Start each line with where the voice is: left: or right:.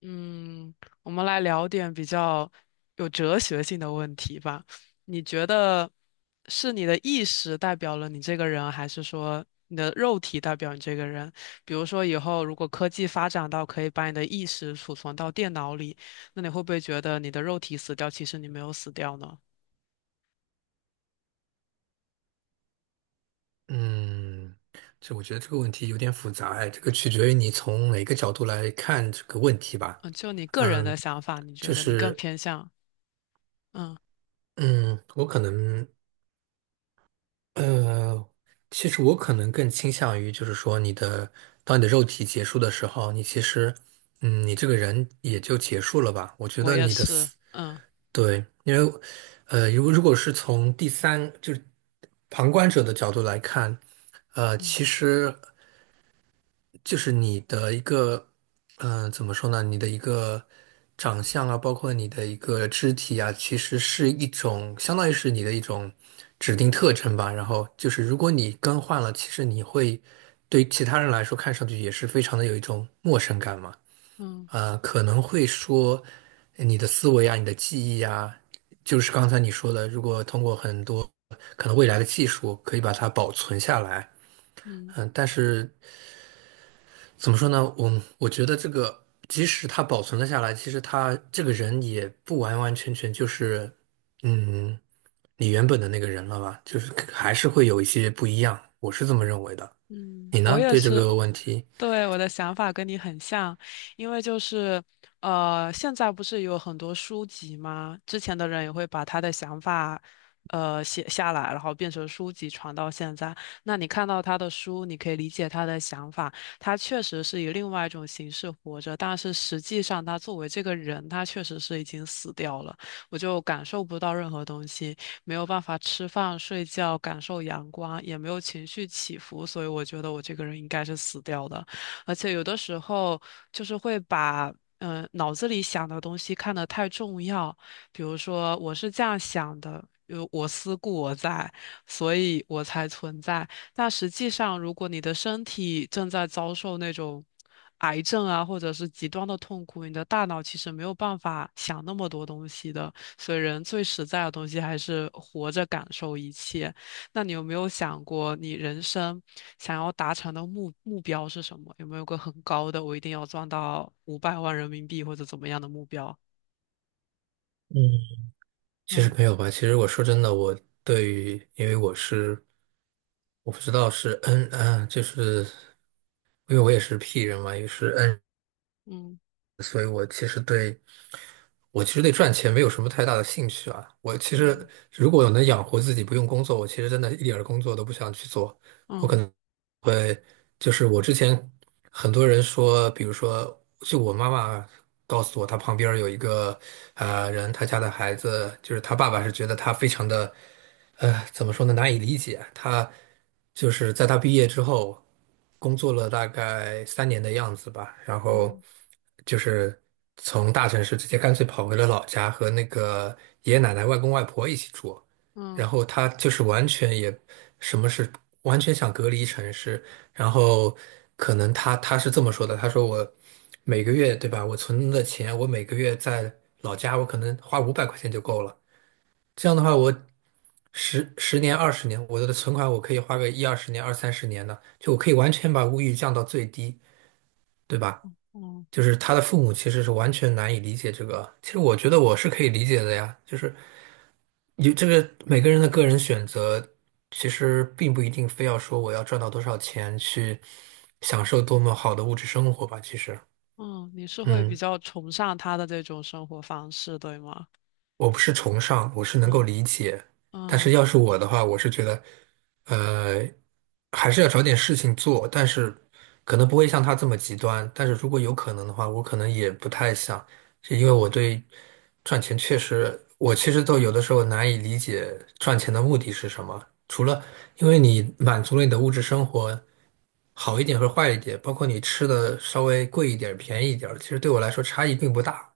left: 嗯，我们来聊点比较有哲学性的问题吧。你觉得是你的意识代表了你这个人，还是说你的肉体代表你这个人？比如说，以后如果科技发展到可以把你的意识储存到电脑里，那你会不会觉得你的肉体死掉，其实你没有死掉呢？
right: 嗯，这我觉得这个问题有点复杂哎，这个取决于你从哪个角度来看这个问题吧。
left: 嗯，就你个人的
right: 嗯，
left: 想法，你觉
right: 就
left: 得你更
right: 是
left: 偏向？嗯，
right: 嗯，我可能呃，其实我可能更倾向于就是说，当你的肉体结束的时候，你其实嗯，你这个人也就结束了吧。我觉
left: 我
right: 得
left: 也
right: 你的
left: 是。
right: 思
left: 嗯
right: 对，因为如果是从第三就是旁观者的角度来看。
left: 嗯
right: 其实就是你的一个，怎么说呢？你的一个长相啊，包括你的一个肢体啊，其实是一种，相当于是你的一种指定特征吧。然后就是，如果你更换了，其实你会对其他人来说看上去也是非常的有一种陌生感嘛。
left: 嗯
right: 啊，可能会说你的思维啊，你的记忆啊，就是刚才你说的，如果通过很多可能未来的技术可以把它保存下来，
left: 嗯
right: 但是。怎么说呢？我觉得这个，即使他保存了下来，其实他这个人也不完完全全就是，嗯，你原本的那个人了吧？就是还是会有一些不一样，我是这么认为的。
left: 嗯，
right: 你
left: 我
right: 呢？
left: 也
right: 对这
left: 是。
right: 个问题？
left: 对，我的想法跟你很像，因为就是，现在不是有很多书籍吗？之前的人也会把他的想法，写下来，然后变成书籍传到现在。那你看到他的书，你可以理解他的想法，他确实是以另外一种形式活着，但是实际上他作为这个人，他确实是已经死掉了，我就感受不到任何东西，没有办法吃饭、睡觉、感受阳光，也没有情绪起伏，所以我觉得我这个人应该是死掉的。而且有的时候就是会把脑子里想的东西看得太重要，比如说我是这样想的，有我思故我在，所以我才存在。但实际上，如果你的身体正在遭受那种癌症啊，或者是极端的痛苦，你的大脑其实没有办法想那么多东西的。所以，人最实在的东西还是活着感受一切。那你有没有想过，你人生想要达成的目标是什么？有没有个很高的，我一定要赚到500万人民币或者怎么样的目标？
right: 嗯，其实
left: 嗯
right: 没有吧。其实我说真的，我对于，因为我是，我不知道是 N 啊，就是因为我也是 P 人嘛，也是 N。
left: 嗯
right: 所以我其实对赚钱没有什么太大的兴趣啊。我其实
left: 嗯
right: 如果能养活自己不用工作，我其实真的一点儿工作都不想去做。我可
left: 嗯
right: 能。会。就是我之前很多人说，比如说，就我妈妈告诉我，她旁边儿有一个人，她家的孩子，就是她爸爸是觉得她非常的，怎么说呢，难以理解。她就是在他毕业之后，工作了大概3年的样子吧，然后
left: 嗯
right: 就是从大城市直接干脆跑回了老家，和那个爷爷奶奶、外公外婆一起住。
left: 嗯
right: 然后他就是完全也什么是完全想隔离城市，然后可能他是这么说的，他说我每个月对吧，我存的钱，我每个月在老家，我可能花500块钱就够了。这样的话，我十年、二十年，我的存款我可以花个一二十年、二三十年的，就我可以完全把物欲降到最低，对吧？
left: 嗯
right: 就是他的父母其实是完全难以理解这个，其实我觉得我是可以理解的呀，就是。有这个每个人的个人选择，其实并不一定非要说我要赚到多少钱去享受多么好的物质生活吧。其实，
left: 嗯，你是会比
right: 嗯，
left: 较崇尚他的这种生活方式，对吗？
right: 我不是崇尚，我是能够
left: 嗯
right: 理解。但是
left: 嗯。
right: 要是我的话，我是觉得，呃，还是要找点事情做，但是可能不会像他这么极端。但是如果有可能的话，我可能也不太想，是因为我对赚钱确实，我其实都有的时候难以理解赚钱的目的是什么。除了因为你满足了你的物质生活好一点和坏一点，包括你吃的稍微贵一点、便宜一点，其实对我来说差异并不大。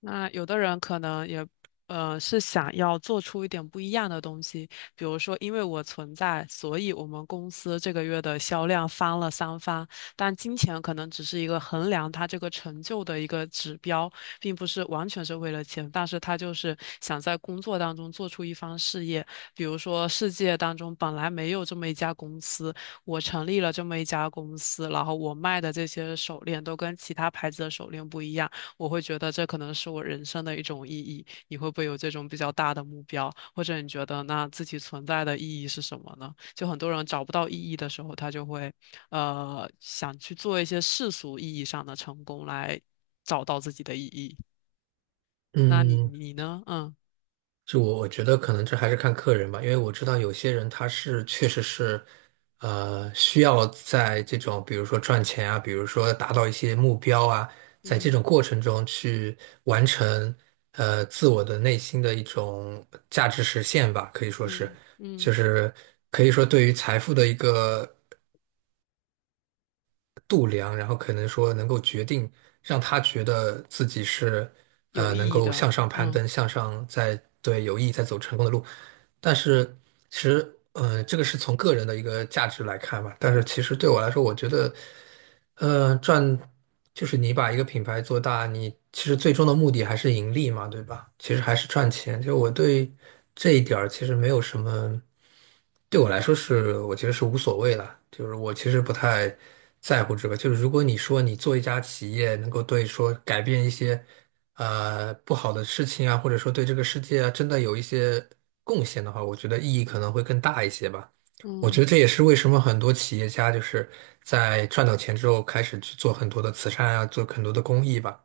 left: 那有的人可能也，是想要做出一点不一样的东西，比如说，因为我存在，所以我们公司这个月的销量翻了三番。但金钱可能只是一个衡量他这个成就的一个指标，并不是完全是为了钱，但是他就是想在工作当中做出一番事业。比如说，世界当中本来没有这么一家公司，我成立了这么一家公司，然后我卖的这些手链都跟其他牌子的手链不一样。我会觉得这可能是我人生的一种意义。你会不会有这种比较大的目标，或者你觉得那自己存在的意义是什么呢？就很多人找不到意义的时候，他就会想去做一些世俗意义上的成功来找到自己的意义。那你
right: 嗯，
left: 你呢？嗯
right: 就我觉得可能这还是看客人吧，因为我知道有些人他是确实是，需要在这种比如说赚钱啊，比如说达到一些目标啊，在这
left: 嗯
right: 种过程中去完成自我的内心的一种价值实现吧，可以说是，
left: 嗯嗯，
right: 就是可以说对于财富的一个度量，然后可能说能够决定让他觉得自己是
left: 有
right: 能
left: 意义
right: 够
left: 的，
right: 向上攀
left: 嗯
right: 登，向上在对有意在走成功的路。但是其实，这个是从个人的一个价值来看吧。但是其实对我来说，我觉得。呃，赚就是你把一个品牌做大，你其实最终的目的还是盈利嘛，对吧？其实还是赚钱。就我对这一点儿其实没有什么，对我来说是我觉得是无所谓了。就是我其实不太在乎这个。就是如果你说你做一家企业能够对说改变一些不好的事情啊，或者说对这个世界啊真的有一些贡献的话，我觉得意义可能会更大一些吧。我觉
left: 嗯。
right: 得这也是为什么很多企业家就是在赚到钱之后开始去做很多的慈善啊，做很多的公益吧。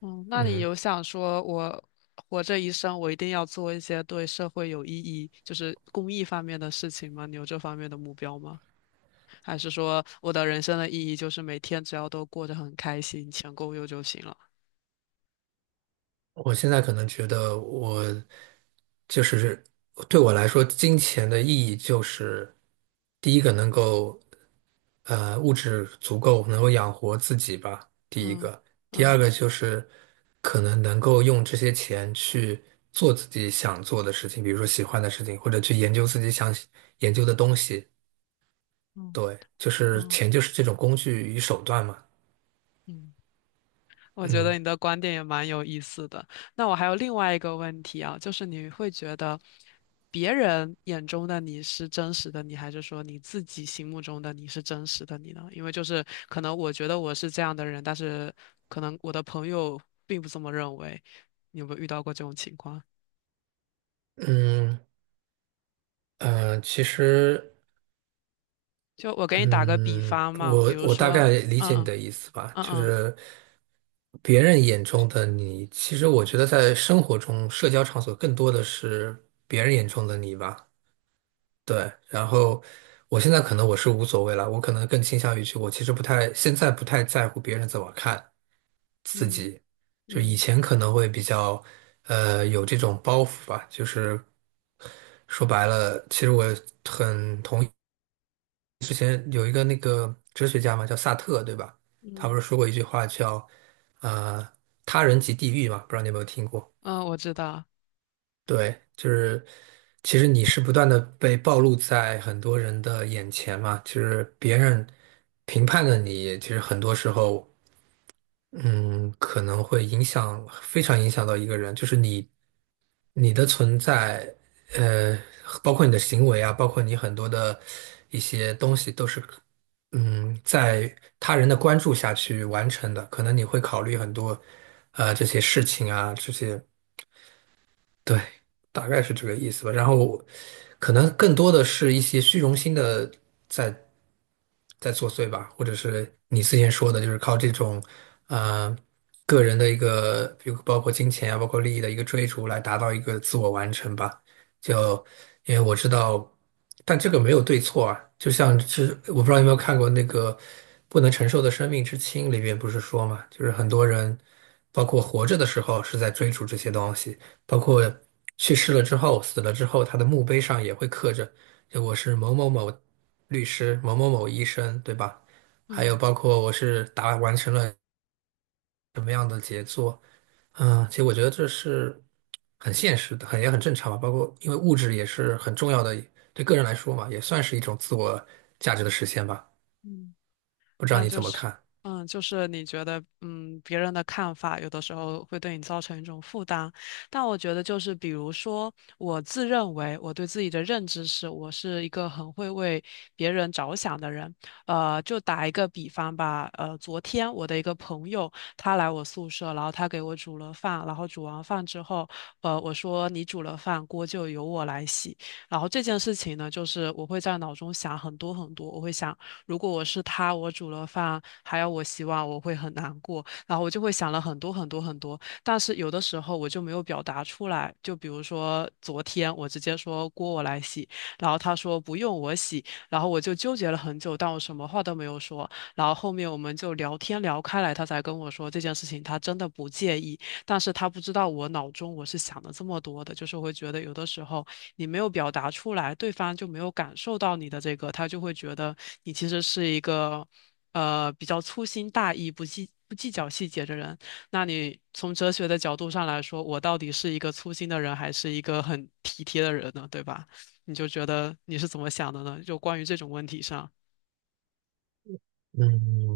left: 嗯，那你
right: 嗯，
left: 有想说，我活这一生，我一定要做一些对社会有意义，就是公益方面的事情吗？你有这方面的目标吗？还是说我的人生的意义就是每天只要都过得很开心，钱够用就行了？
right: 我现在可能觉得我就是对我来说，金钱的意义就是第一个能够物质足够能够养活自己吧，第一
left: 嗯
right: 个，第二
left: 嗯
right: 个就是可能能够用这些钱去做自己想做的事情，比如说喜欢的事情，或者去研究自己想研究的东西。
left: 嗯
right: 对，就是
left: 嗯
right: 钱就是这种工具与手段嘛。
left: 嗯。我觉得
right: 嗯
left: 你的观点也蛮有意思的。那我还有另外一个问题啊，就是你会觉得别人眼中的你是真实的你，还是说你自己心目中的你是真实的你呢？因为就是可能我觉得我是这样的人，但是可能我的朋友并不这么认为。你有没有遇到过这种情况？
right: 嗯。其实
left: 就我给你打个比
right: 嗯，
left: 方嘛，比
right: 我
left: 如
right: 我大
left: 说，
right: 概理解你
left: 嗯
right: 的意思吧，
left: 嗯
right: 就
left: 嗯
right: 是别人眼中的你，其实我觉得在生活中，社交场所更多的是别人眼中的你吧。对，然后我现在可能我是无所谓了，我可能更倾向于去，我其实不太，现在不太在乎别人怎么看，自
left: 嗯
right: 己，就以
left: 嗯
right: 前可能会比较有这种包袱吧，就是说白了，其实我之前有一个那个哲学家嘛，叫萨特，对吧？
left: 嗯
right: 他不
left: 嗯，
right: 是说过一句话叫呃“他人即地狱"嘛，不知道你有没有听过？
left: 嗯，我知道，
right: 对，就是其实你是不断的被暴露在很多人的眼前嘛，就是别人评判的你，其实很多时候。嗯，可能会影响，非常影响到一个人，就是你，你的存在，呃，包括你的行为啊，包括你很多的一些东西，都是，在他人的关注下去完成的。可能你会考虑很多，这些事情啊，这些。对，大概是这个意思吧。然后，可能更多的是一些虚荣心的在在作祟吧，或者是你之前说的，就是靠这种呃个人的一个，比如包括金钱啊，包括利益的一个追逐，来达到一个自我完成吧。就因为我知道，但这个没有对错啊。就像是我不知道有没有看过那个《不能承受的生命之轻》里面不是说嘛，就是很多人包括活着的时候是在追逐这些东西。包括去世了之后、死了之后，他的墓碑上也会刻着，就我是某某某律师、某某某医生，对吧？还有
left: 嗯
right: 包括我是完成了，嗯，其实我觉得这是很现实的，很也很正常吧。包括因为物质也是很重要的，对个人来说嘛，也算是一种自我价值的实现吧。
left: 嗯。
right: 不知道
left: 那
right: 你
left: 就
right: 怎么
left: 是，
right: 看？
left: 嗯，就是你觉得，嗯，别人的看法有的时候会对你造成一种负担，但我觉得就是，比如说，我自认为我对自己的认知是，我是一个很会为别人着想的人。就打一个比方吧，昨天我的一个朋友他来我宿舍，然后他给我煮了饭，然后煮完饭之后，我说你煮了饭，锅就由我来洗。然后这件事情呢，就是我会在脑中想很多很多，我会想。如果我是他，我煮了饭还要我洗碗，我会很难过。然后我就会想了很多很多很多，但是有的时候我就没有表达出来。就比如说昨天，我直接说锅我来洗，然后他说不用我洗，然后我就纠结了很久，但我什么话都没有说。然后后面我们就聊天聊开来，他才跟我说这件事情他真的不介意，但是他不知道我脑中我是想了这么多的，就是会觉得有的时候。你没有表达出来，对方就没有感受到你的这个，他就会觉得你其实是一个比较粗心大意、不计较细节的人。那你从哲学的角度上来说，我到底是一个粗心的人，还是一个很体贴的人呢？对吧？你就觉得你是怎么想的呢？就关于这种问题上。
right: 嗯。